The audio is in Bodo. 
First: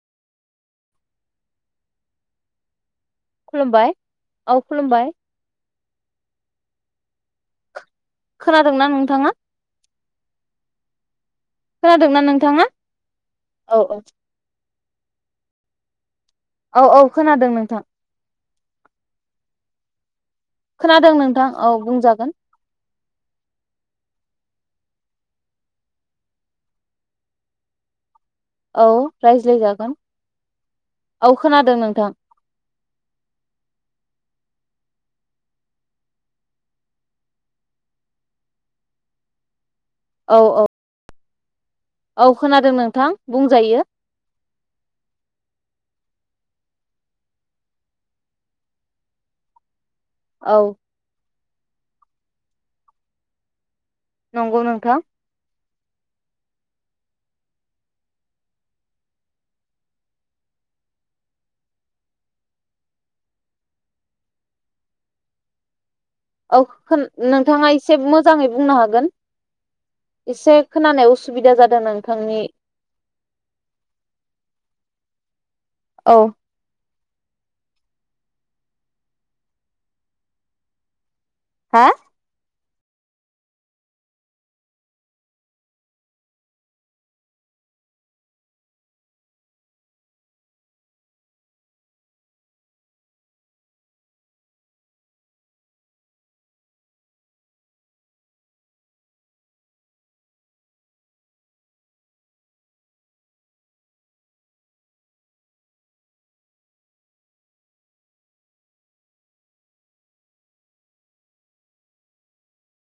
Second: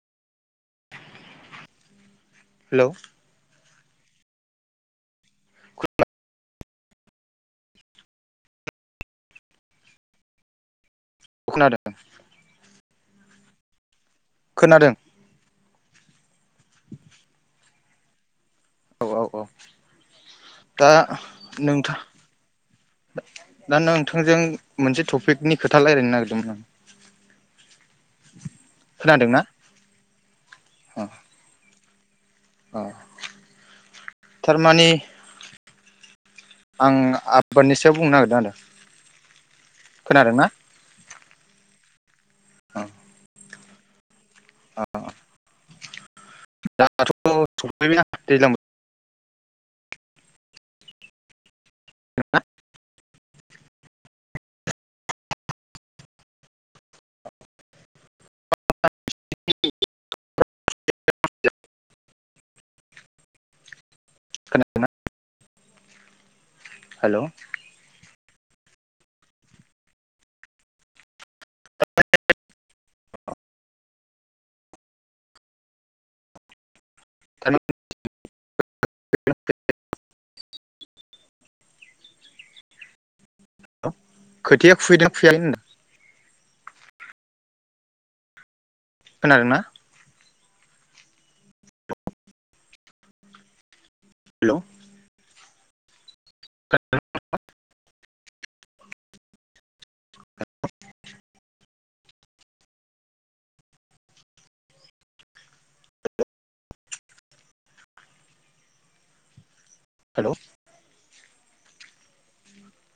[inaudible] हेल'। खुलुमबाय औ खुलुमबाय। खोनादोंना नोंथांङा? खोनादों खोनादोंना नोंथांङा? औ औ। खोनादों। औ औ खोनादों नोंथां। [unintelligible] दा खोनादों नोंथां औ बुंजागोन। थांजों मोनसे टपिकनि खोथा लायरायनो नागिरदोंमोन आं। औ खोनादोंना रायज्लायजागोन अ औ खोनादों नों थां अ थारमानि आं आबादनि सायाव बुंनो नागिरदों आरो। औ खोनादोंना? औ औ खोनादों अ नोंथां बुं जायो [unintelligible] दाथ' सफैबाय ना दैज्लां बो औ। जों आ नंगौ नोंथां। [unintelligible] [unintelligible] खोनादोंना? औ खोन हेलौ नोंथाङा एसे मो मोजाङै बुंनो हागोन। एसे खोनानाय उसुबिदा जादों नोंथांनि औ। थानाव [unintelligible] हा? [unintelligible] खोथिया फुहैदोंना फुहैयाखै [unintelligible] खोनादोंना? हेलौ। [unintelligible] हेलौ।